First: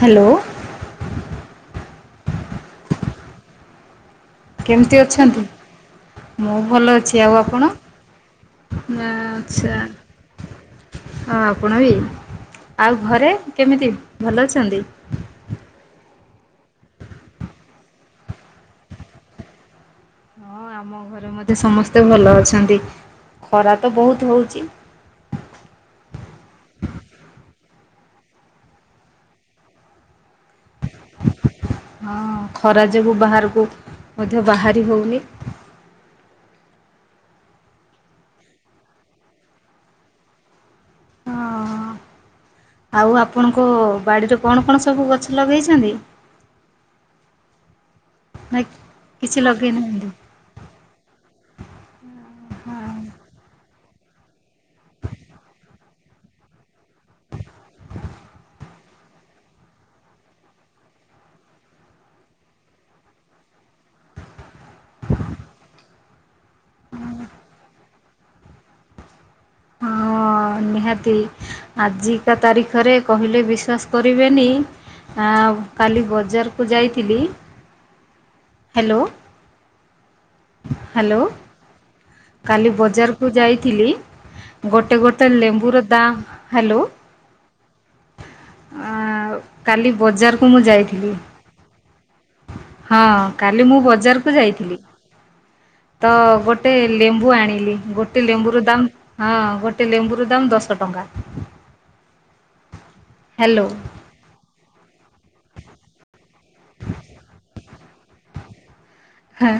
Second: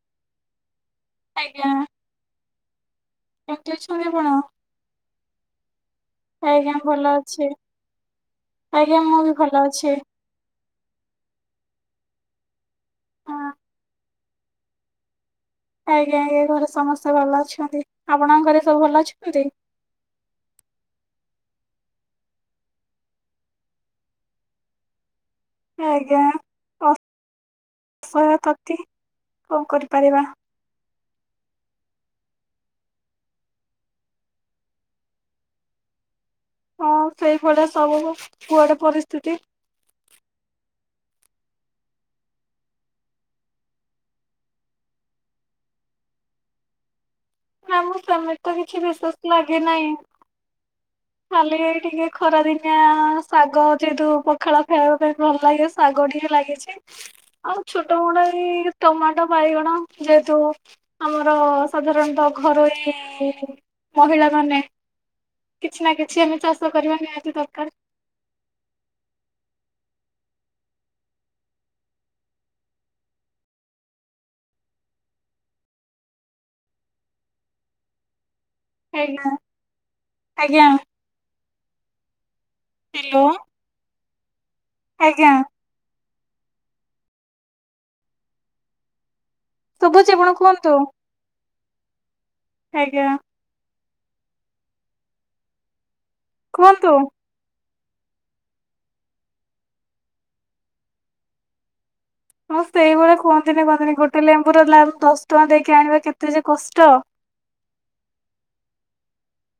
Hello. ଆଜ୍ଞା କେମିତି ଅଛନ୍ତି ଆ କେମିତି ଅଛନ୍ତି ମୁଁ ଭଲ ଅଛି ଆଉ ଆପଣ ଆଜ୍ଞା ନା ମୁଁ ବି ଭଲ ଆଚ୍ଛା। ଅଛି। ହଁ ଆପଣ ବି। ଆଉ ଘରେ ହଁ କେମିତି? ଭଲ ଅଛନ୍ତି? ଆଜ୍ଞା ଆଜ୍ଞା ଘରେ ସମସ୍ତେ ଭଲ ଅଛନ୍ତି ଆପଣଙ୍କ ଘରେ ସବୁ ଭଲ ଅଛନ୍ତି? ହଁ ଆମ ଘରେ ମଧ୍ୟେ ସମସ୍ତେ ଭଲ ଅଛନ୍ତି ଖରା ତ ବହୁତ ହଉଛି। ଆଜ୍ଞା ଅସହୟ ତାତି କଣ କରିପାରିବା। ହଁ ଖରା ଯୋଗୁ ବାହାରକୁ ମଧ୍ୟ ବାହାରି ହଉନି। ହଁ ସେଇଭଳିଆ ସବୁ କୁଆଡେ ପରିସ୍ଥିତି। ହଁ ଆଉ ଆପଣଙ୍କ ବାଡ଼ିରେ କଣ କଣ ସବୁ ଗଛ ଲଗେଇଛନ୍ତି? ନା ମୁଁ ସେମିତ ନା କିଛି ବିଶେଷ କିଛି ଲାଗେ ଲଗେଇ ନାହିଁ ନାହାନ୍ତି? ଖାଲି ଟିକେ ଖରା ଦିନିଆ ହଁ, ଶାଗ ଯେହେତୁ ପଖାଳ ଖାଇବା ପାଇଁ ଭଲ ଲାଗେ ଶାଗ ଟିକେ ଲାଗିଛି। ଆଉ ଛୋଟ ମୋଟ ଏଇ ଟମାଟୋ ବାଇଗଣ ଯେହେତୁ ଆମର ସାଧାରଣତଃ ଘରରେ ମହିଳା ମାନେ କିଛି ନା କିଛି ଆମେ ଚାଷ ଚାଷ କରିବା ନିହାତି ଦରକାର। ହଁ ନିହାତି ଆଜିକା ତାରିଖରେ କହିଲେ ବିଶ୍ୱାସ କରିବେନି କାଲି ବଜାରକୁ ଯାଇଥିଲି ହ୍ୟାଲୋ ଆଜ୍ଞା ଆଜ୍ଞା। ହ୍ୟାଲୋ କାଲି ହ୍ୟାଲୋ ବଜାରକୁ ଯାଇଥିଲି। ଗୋଟେ ଗୋଟେ ଆଜ୍ଞା ଲେମ୍ବୁର ଦାମ ହ୍ୟାଲୋ ଆଁ କାଲି ଶୁଭୁଛି ଆପଣ ବଜାରକୁ ମୁଁ କୁହନ୍ତୁ ଯାଇଥିଲି। ହଁ ଆଜ୍ଞା କାଲି ମୁଁ ବଜାର ବଜାରକୁ ଯାଇଥିଲି। ତ ଗୋଟେ କୁହନ୍ତୁ ଲେମ୍ବୁ ଆଣିଲି ଗୋଟେ ଲେମ୍ବୁର ଦାମ ହଁ ଗୋଟେ ଲେମ୍ବୁର ଦାମ୍ ଦଶ ଟଙ୍କା। ହଁ ସେଇଭଳିଆ କୁହନ୍ତିନି ହ୍ୟାଲୋ କୁହନ୍ତିନି ଗୋଟେ ଲେମ୍ବୁର ଦାମ ଦଶ ଟଙ୍କା ଦେଇକି ଆଣିବା କେତେ ଯେ କଷ୍ଟ ହଁ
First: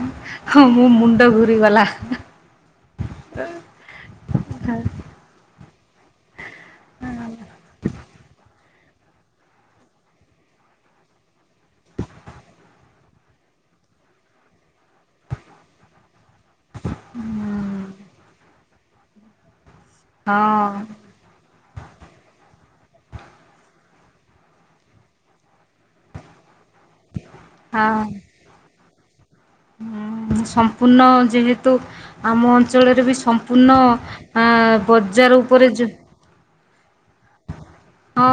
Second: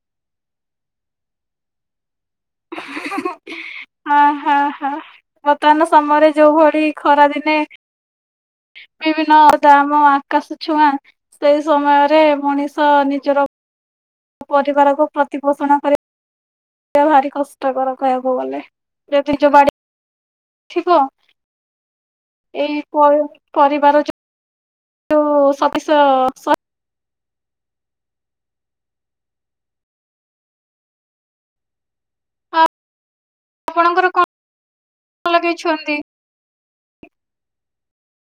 ହଁ ମୋ ମୁଣ୍ଡ ଘୁରିଗଲା। ହଁ ହଁ ହଁ। ବର୍ତ୍ତମାନ ସମୟରେ ଯୋଉ ଭଳି ଖରା ଦିନେ ବିଭିନ୍ନ ଦାମ ଆକାଶ ଛୁଆଁ ସେଇ ସମୟରେ ମଣିଷ ନିଜର ପରିବାରକୁ ପ୍ରତିପୋଷଣ କରି ବା ଭାରି କଷ୍ଟକର କହିବାକୁ ଗଲେ। ଏତି ଯୋଉ ବାଡ଼ି ହଁ। ଏଇ ପରିବାର ସତେଇଶ ସ ହଁ। ସମ୍ପୂର୍ଣ୍ଣ ଯେହେତୁ ଆମ ଅଞ୍ଚଳରେ ବି ସମ୍ପୁର୍ଣ୍ଣ ଆପଣଙ୍କର କଣ ପୁନ ବଜାର ଉପରେ ଯୋ ଲଗେଇଛନ୍ତି? [unintelligible] ହଁ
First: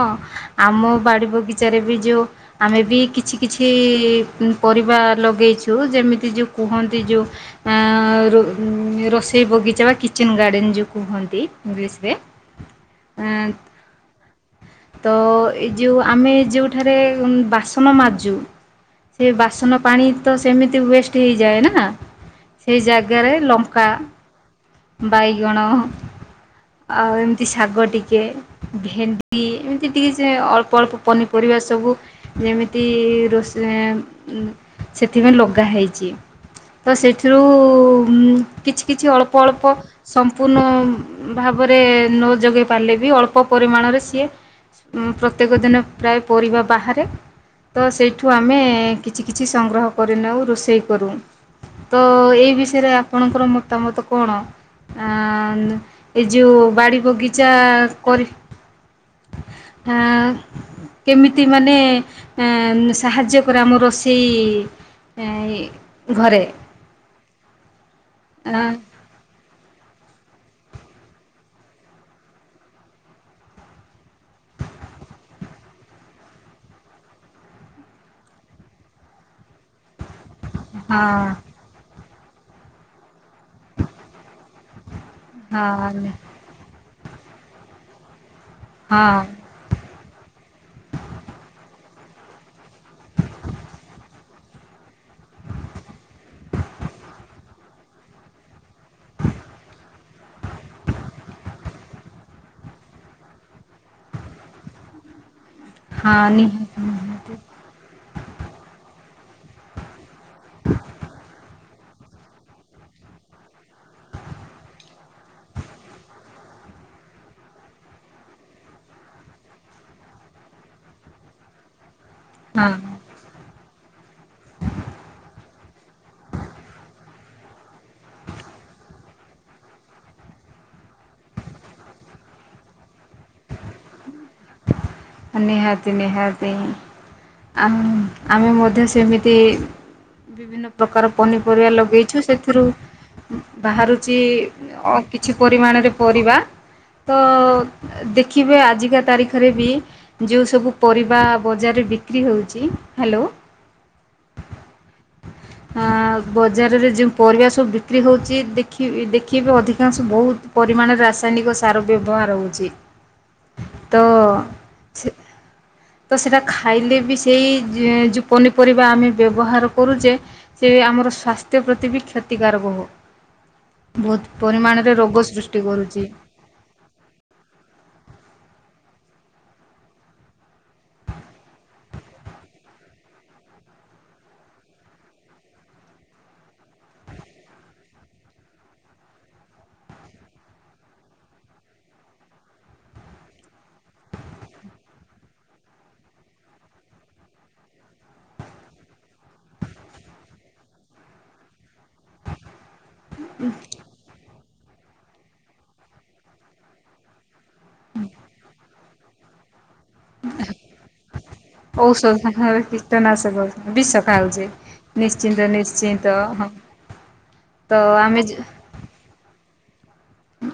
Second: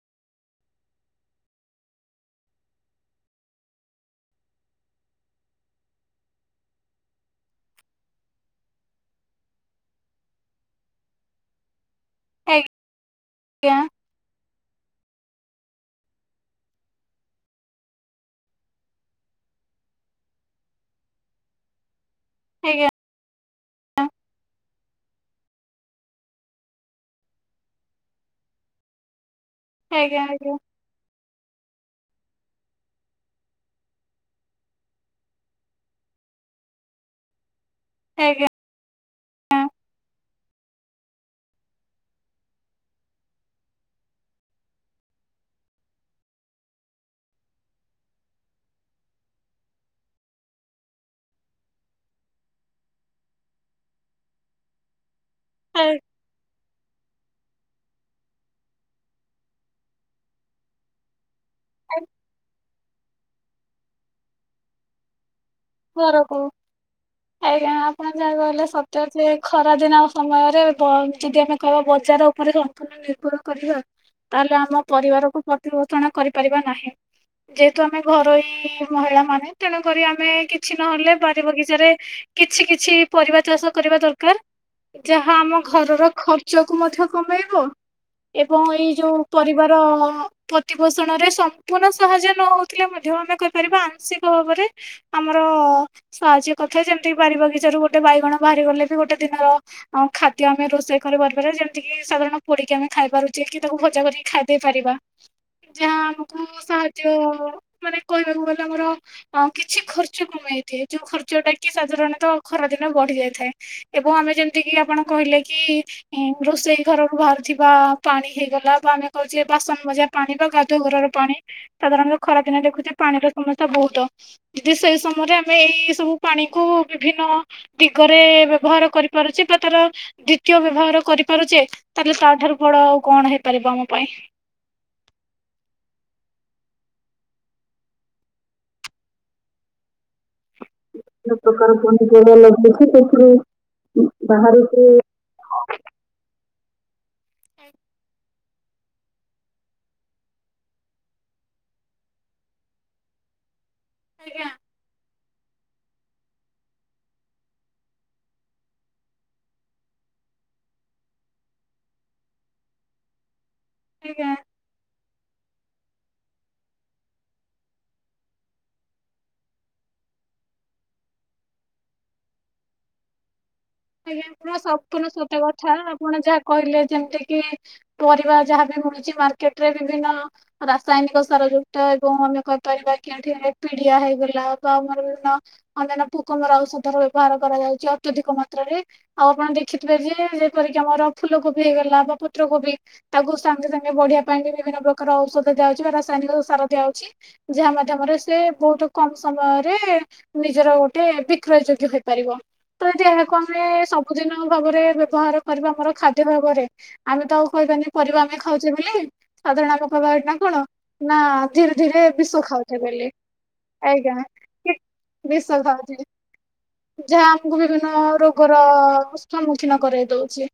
ଆମ ବାଡି ବଗିଚାରେ ବି ଯୋଉ ଆମେ ବି କିଛି କିଛି ପରିବା ଲଗେଇଛୁ। ଯେମିତି ଯୋଉ କୁହନ୍ତି ଯୋଉ ରୋଷେଇ ବଗିଚା ବା କିଚେନ୍ ଗାର୍ଡେନ ଯୋଉ କୁହନ୍ତି। [inaudible] ତ ଆଜ୍ଞା ଏ ଯୋଉ ଆମେ ଯୋଉଠାରେ ବାସନ ମାଜୁ ସେ ବାସନ ପାଣି ତ ସେମିତି ୱେଷ୍ଟ ହେଇଯାଏ ନା। ସେଇ ଆଜ୍ଞା ଜାଗାରେ ଲଙ୍କା ବାଇଗଣ ଆଉ ଏମିତି ଶାଗ ଟିକେ ଭେଣ୍ଡି ଏମିତି ଟିକେ ଆଜ୍ଞା ସେ ଅଳ୍ପ ଅଳ୍ପ ପନିପରିବା ସବୁ [inaudible] ଆଜ୍ଞା ଆଜ୍ଞା କିଛି କିଛି ଅଳ୍ପ ଅଳ୍ପ ସମ୍ପୂର୍ଣ୍ଣ ଭାବରେ ନ ଯୋଗାଇ ପାରିଲେ ବି ଅଳ୍ପ ପରିମାଣରେ ସିଏ ପ୍ରତ୍ୟେକ ଦିନ ପ୍ରାୟ ପରିବା ବାହାରେ। ତ ସେଇଠୁ ଆମେ କିଛି କିଛି ସଂଗ୍ରହ କରିନେଉ ରୋଷେଇ କରୁ। ତ ଏଇ ବିଷୟରେ ଆପଣଙ୍କର ମତାମତ କଣ ଏ ଯୋଉ ବାଡ଼ି ବଗିଚା ଯା କରିବି କେମିତି ମାନେ ସାହାଯ୍ୟ କରେ ଆମ ରୋଷେଇ ଇ ଘର କୁ ଆଜ୍ଞା। ଆପଣ ଯା କହିଲେ ସତ ଖରାଦିନ ସମୟରେ ଯଦି ଆମେ କହିବା ବଜାର ଉପରେ ସମ୍ପୂର୍ଣ୍ଣ ନିର୍ଭର କରିବା ତାହେଲେ ଆମ ପରିବାରକୁ ପ୍ରତିିପୋଷଣ କରିପାରିବା ନାହିଁ। ଯେହେତୁ ଆମେ ଘରୋଇ ମହିଳା ମାନେ ତେଣୁକରି ଆମେ ମାନେ କିଛି ନହେଲେ ହଁ ବାରି ବଗିଚାରେ କିଛି କିଛି ପରିବା ଚାଷ କରିବା ଦରକାର। ଯାହା ଆମ ଘରର ହଁ ଖର୍ଚ୍ଚକୁ ମଧ୍ୟ କମେଇବୁ ଏବଂ ଏଇ ଯୋଉ ହଁ ପରିବାର ପ୍ରତିପୋଷଣରେ ସମ୍ପୂର୍ଣ୍ଣ ସାହାଯ୍ୟ ନ ହଉଥିଲେ ମଧ୍ୟ ଆମେ କହିପାରିବା ଆଂଶିକ ଭାବରେ ଆମ ସାହାଯ୍ୟ କଥା ଯେମିତି ବାରି ବଗିଚାରୁ ଗୋଟେ ବାଇଗଣ ବାହାରିଗଲେ ଗୋଟେ ଦିନର ଖାଦ୍ୟ ଆମେ ରୋଷେଇ କରିପାରିବା ଯେମିତି କିି ସାଧାରଣ ପୋଡିକି ଆମେ ଖାଇ ପାରୁଛେ କି ତାକୁ ଭଜା କରିକି ଖାଇ ଦେଇ ପାରିବା। ଯାହା ହଁ ଆମକୁ ନିହାତି ନିହାତି ସାହାଯ୍ୟ ମାନେ କହିବାକୁ ଗଲେ ଆମର ହଁ କିଛି ଖ ଖର୍ଚ୍ଚ କମେଇଦିଏ, ଯୋଉ ଖର୍ଚ୍ଚ ଟା କି ସାଧାରଣତଃ ଖରାଦିନ ବଢି ଯାଇଥାଏ ଏବଂ ଆମେ ଯେମିତି କିି ଆପଣ କହିଲେ କି ରୋଷେଇ ଘରରୁ ବାହାରୁଥିବା ପାଣି ହେଇଗଲା ବା ଆମେ କହୁଛେ ବାସନ ମଜା ପାଣି ବା ଗାଧୁଆ ଘରର ପାଣି ସାଧାରଣତଃ ଖରାଦିନେ ଦେଖୁଚେ ପାଣିର ସମସ୍ୟା ବହୁତ ତ ଯଦି ସେ ସମୟରେ ଆମେ ଏଇ ସବୁ ପାଣି କୁ ବିଭିନ୍ନ ଦିଗରେ ବ୍ୟବହାର କରିପାରୁଚେ ବା ତାର ଦ୍ଵିତୀୟ ବ୍ୟବହାର କରିପାରୁଚେ ତାହେଲେ ତା ଠାରୁ ବଡ ଆଉ କଣ ହେଇପାରିବ ଆମ ପାଇଁ। ନିହାତି ନିହାତି ଆମ୍ ଆମେ ମଧ୍ୟ ସେମିତି ବିଭିନ୍ନ ପ୍ରକାର ବିଭିନ୍ନ ପନିପରିବା ପ୍ରକାର ଲଗେଇଛୁ ପନିପରିବା ସେଥିରୁ ଲଗେଇଛି ସେଥିରୁ ବାହାରୁଚି ବାହାରକୁ ଅ କିଛି ପରିମାଣରେ ପରିବା। ତ ଦେ ଖିବେ ଆଜିକା ତାରିଖ ରେବି ଯେଉଁ ସବୁ ପରିବା ବଜାରରେ ବିକ୍ରି ହେଉଛି ହାଲୋ। ଆଜ୍ଞା। ହଁ ବଜାରରେ ଯେଉଁ ପରିବା ସବୁ ବିକ୍ରି ହଉଛି ଦେଖି ଦେଖିବେ ଅଧିକାଂଶ ବହୁତ ପରିମାଣରେ ରାସାୟନିକ ସାର ବ୍ୟବହାର ହଉଛି। ତ ଆଜ୍ଞା ଛି ତ ସେଇଟା ଖାଇଲେ ବି ସେଇ ଯଉ ପନିପରିବା ଆମେ ବ୍ୟବହାର କରୁଚେ, ସେ ଆମର ସ୍ୱାସ୍ଥ୍ୟ ପ୍ରତି ବି କ୍ଷତିକାରକ ହବ। ଆଜ୍ଞା ଆପଣ ସମ୍ପୂର୍ଣ୍ଣ ସତ କଥା କରୁଛି ଆପଣ ଯାହା କହିଲେ ଯେମିତି କିି ପରିବା ଯାହାବି ମିଳୁଚି ମାର୍କେଟ ରେ ବିଭିନ୍ ରାସାୟନିକ ସାର ଯୁକ୍ତ ଏବଂ ଆମେ କହିପାରିବା ଠି ପିଡିଆ ହେଇଗ ବା ଆମର ବି ଅନ୍ୟ ପୋକମରା ଔଷଧର ବ୍ୟବହାର କରାଯାଉଛି। ଅତ [unintelligible] ଆଉ ଆପଣ ଦେଖିଥିବେ ଯେ ଯେପରିକି ଆମର ଫୁଲକୋବି ହେଇଗଲା ବା ପତ୍ରକୋବି ତାକୁ ସାଙ୍ଗେ ସାଙ୍ଗେ ବଢିବା ପାଇଁ ବି ବିଭିନ୍ନ ପ୍ରକାର ଔଷଧ ଦିଆହଉଛି ବା ରାସାୟନିକ ସାର ଦିଆହଉଛି ଯାହା ମାଧ୍ୟମରେ ସେ ବହୁତ କମ୍ ସମୟରେ ନିଜର ଗୋଟେ ବିକ୍ରୟ ଯୋଗ୍ୟ ହେଇପାରିବ। ତ ଏଇଠି ଦୋକାନ ରେ ସବୁଦିନ ଭାବରେ ବ୍ୟବହାର କରିବା ଆମର ଖାଦ୍ୟ ଭାବରେ ଆମେ ତ ଆଉ କହିବାନାଇଁ ପରିବା ଆମେ ଖାଉ ଚି ବିଲି ସାଧାରଣ ଆମେ କହିବା ଏଇଟା କଣ ନା ଧୀରେ ଧୀରେ ଔଷଧ ବିଷ ନହେଲେ ଖାଉଛେ ବୋଲି କୀଟାନାଶ ବିଷ ଆଜ୍ଞା। ଖାଉଛି କି- ନିଶ୍ଚିନ୍ତ ବିଷ ଖାଉଛେ ନିଶ୍ଚିନ୍ତ ହଁ ଯାହା ଆମକୁ ତ ବିଭିନ୍ନ ଆମେ ରୋଗର [unintelligible] କିଛି ନ କରେ ଦଉଛି,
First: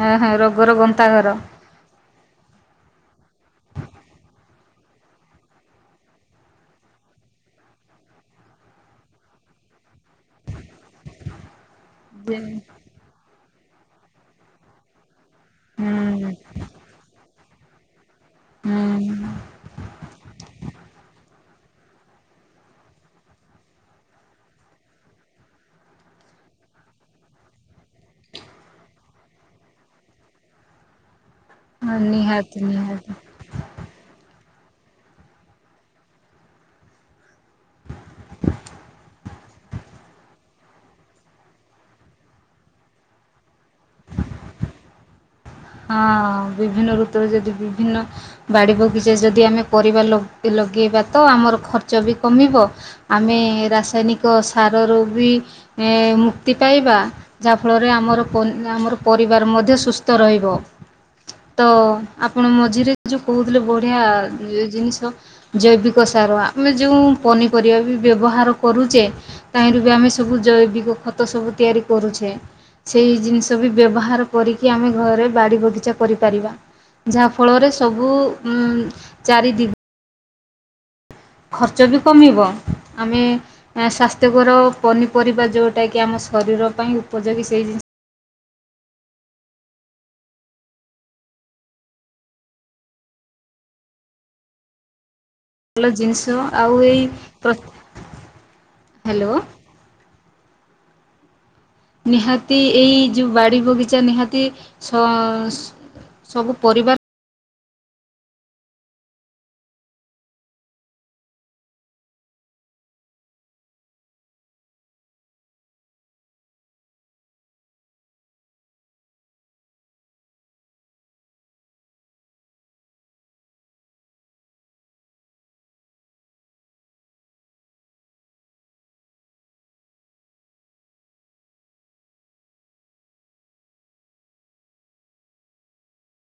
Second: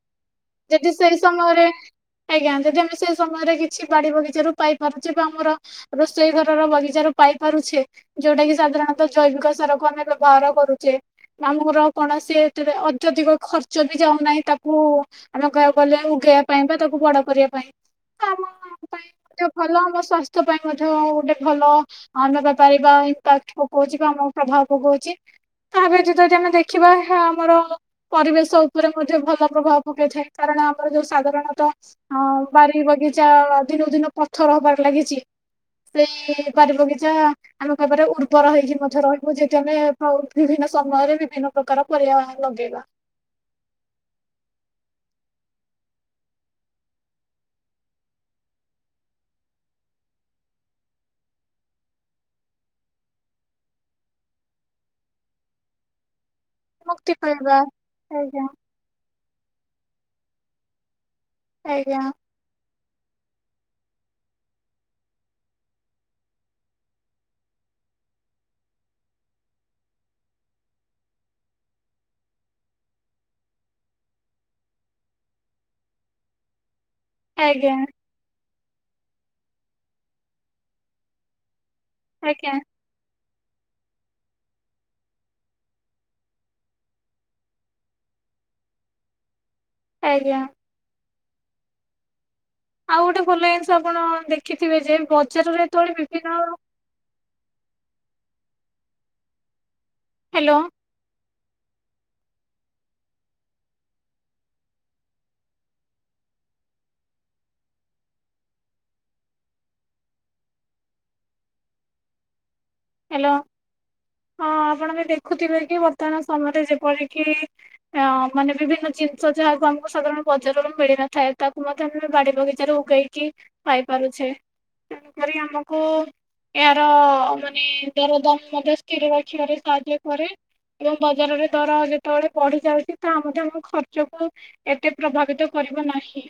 ହଁ ହଁ ରୋଗର ଯଦି ସେଇ ଗନ୍ତାଘର ସମୟରେ ଆଜ୍ଞା ଯଦି ଆମେ ସେଇ ସମୟରେ କିଛି ବାଡି ବଗିଚାରୁ ପାଇପାରୁଚେ ବା ଆମର ରୋଷେଇ ଘରର ବଗିଚାରୁ ପାଇ ପାରୁଛେ ଯୋଉଟା କି ସାଧାରଣତଃ ଜୈବିକ ସାର କୁ ଆମେ ବ୍ୟବହାର କରୁଚେ ମାମୁଘର କୌଣସି ହୁଁ ଏଥିରେ ଅଦ୍ୟଧିକ ଖ ଯଦି ଜାଣୁନାହିଁ ତାକୁ ଆମେ କହିବାକୁ ଗଲେ ଉଗେଇବା ପାଇଁ ବା ତାକୁ ବଡ କରିବା [unintelligible] ଆମ ପାଇଁ ହୁଁ ମଧ୍ୟ ଭଲ ଆମ ସ୍ୱାସ୍ଥ୍ୟ ପାଇଁ ମଧ୍ୟ ଗୋଟେ ଭଲ ଆମେ ପାଇ ପାରିବା ଇମ୍ପାକ୍ଟ ପକଉଛି ବା ଆମକୁ ପ୍ରଭାବ ପକଉଛି ତା ବ୍ୟତୀତ ଯଦି ଆମେ ଦେଖିବା ଦେଖିବା ଏହା ଆମର ପରିବେଶ ଉପରେ ମଧ୍ୟ ଭଲ ପ୍ରଭାବ ପକେଇଥାଏ କାରଣ ଆମର ଯୋଉ ସାଧନା [unintelligible] ହଁ ନିହାତି ବାରି ନିହାତି ବଗିଚା ଦିନକୁ ଦିନ ପଥର ହବାରେ ଲାଗିଛି ସେଇ ବାରି ବଗିଚା ଆମେ କହିବାର ଉର୍ବର ହେଇକି ମଧ୍ୟ ରହିବୁ ଯେହେତୁ ଆମେ ବିଭିନ୍ନ ସମୟରେ ବିଭିନ୍ନ ପ୍ରକାର ପରିବା ଲଗେଇବା। ହଁ ବିଭିନ୍ନ ଋତୁରେ ଯଦି ବିଭିନ୍ନ ବାଡ଼ି ବଗିଚା ଯଦି ଆମେ ପରିବା ଲଗେଇବା ତ ଆମର ଖର୍ଚ୍ଚ ବି କମିବ ଆମେ ରାସାୟନିକ ସାରରୁ ବି ଏଁ- ତି ପାଇବା ମୁକ୍ତି ପାଇବା। ଯାହାଫଳରେ ଆମର ଆଜ୍ଞା ପରି ପରିବାର ମଧ୍ୟ ସୁସ୍ଥ ରହିବ। ର ତ ଆଜ୍ଞା ଆପଣ ମଝିରେ। ଆମ ଯେଉଁ କହୁଥିଲେ ବଢ଼ିଆ ଜିନିଷ ଜୈବିକ ସାର ଆମେ ଯେଉଁ ପନିପରିବା ବି ବ୍ୟବହାର କରୁଛେ ତାହିଁରୁ ବି ଆମେ ସବୁ ଜୈବିକ ଖତ ସବୁ ତିଆରି କରୁଛେ ସେଇ ଜିନିଷ ବି ବ୍ୟବହାର କରିକି ଆମେ ଘରେ। ବାଡ଼ି ବଗିଚା କରିପାରିବା। ଯାହାଫଳରେ ଆଜ୍ଞା ସବୁ। ଉଁ ଚାରି ଦି ଖର୍ଚ୍ଚ ବି କମିବ ଆଜ୍ଞା ଆମେ ସ୍ଵାସ୍ଥ୍ୟକର ପନିପରିବା ଯୋଉଟା କି ଆମ ଶରୀର ପାଇଁ ଉପଯୋଗୀ ସେଇ ଜିନି ଆଜ୍ଞା। ଆଉ ଗୋଟେ ଭଲ ଜିନିଷ ଆପଣ ଦେଖିଥିବେ ଯେ ବଜାରରେ ଭଲ ଯେତେବେଳେ ବିଭିନ୍ନ ଜିନିଷ ଆଉ ଏଇ ହ୍ୟାଲୋ। ହ୍ୟାଲୋ। ନିହାତି ଏଇ ଯୋଉ ବାଡ଼ି ବଗିଚା ନିହାତି ସବୁ ପରିବା ହ୍ୟାଲୋ ହଁ ଆପଣ ବି ଦେଖୁଥିବେ କି ବର୍ତ୍ତମାନ ସମୟରେ ଯେପରିକି ମାନେ ବିଭିନ୍ନ ଜିନିଷ ଯାହାକୁ ଆମକୁ ସାଧାରଣ ବଜାରରୁ ମିଳିନଥାଏ ତାକୁ ମଧ୍ୟ ଆମେ ବାଡି ବଗିଚାରେ ଉଗେଇକି ପାଇପାରୁଛେ ତେଣୁକରି ଆମକୁ ଏହାର ମେ ମାନ ଦର ଦାମ ମଧ୍ୟ ସ୍ଥିର ରଖିବାରେ ସାହାଯ୍ୟ କରେ ଏବଂ ବଜାରରେ ଦର ଯେତେବେଳେ ବଢି ଯାଉଛି ତାହା ମଧ୍ୟ ଆମ ଖର୍ଚ୍ଚକୁ ଏତେ ପ୍ରଭାବିତ କରିବ ନାହିଁ।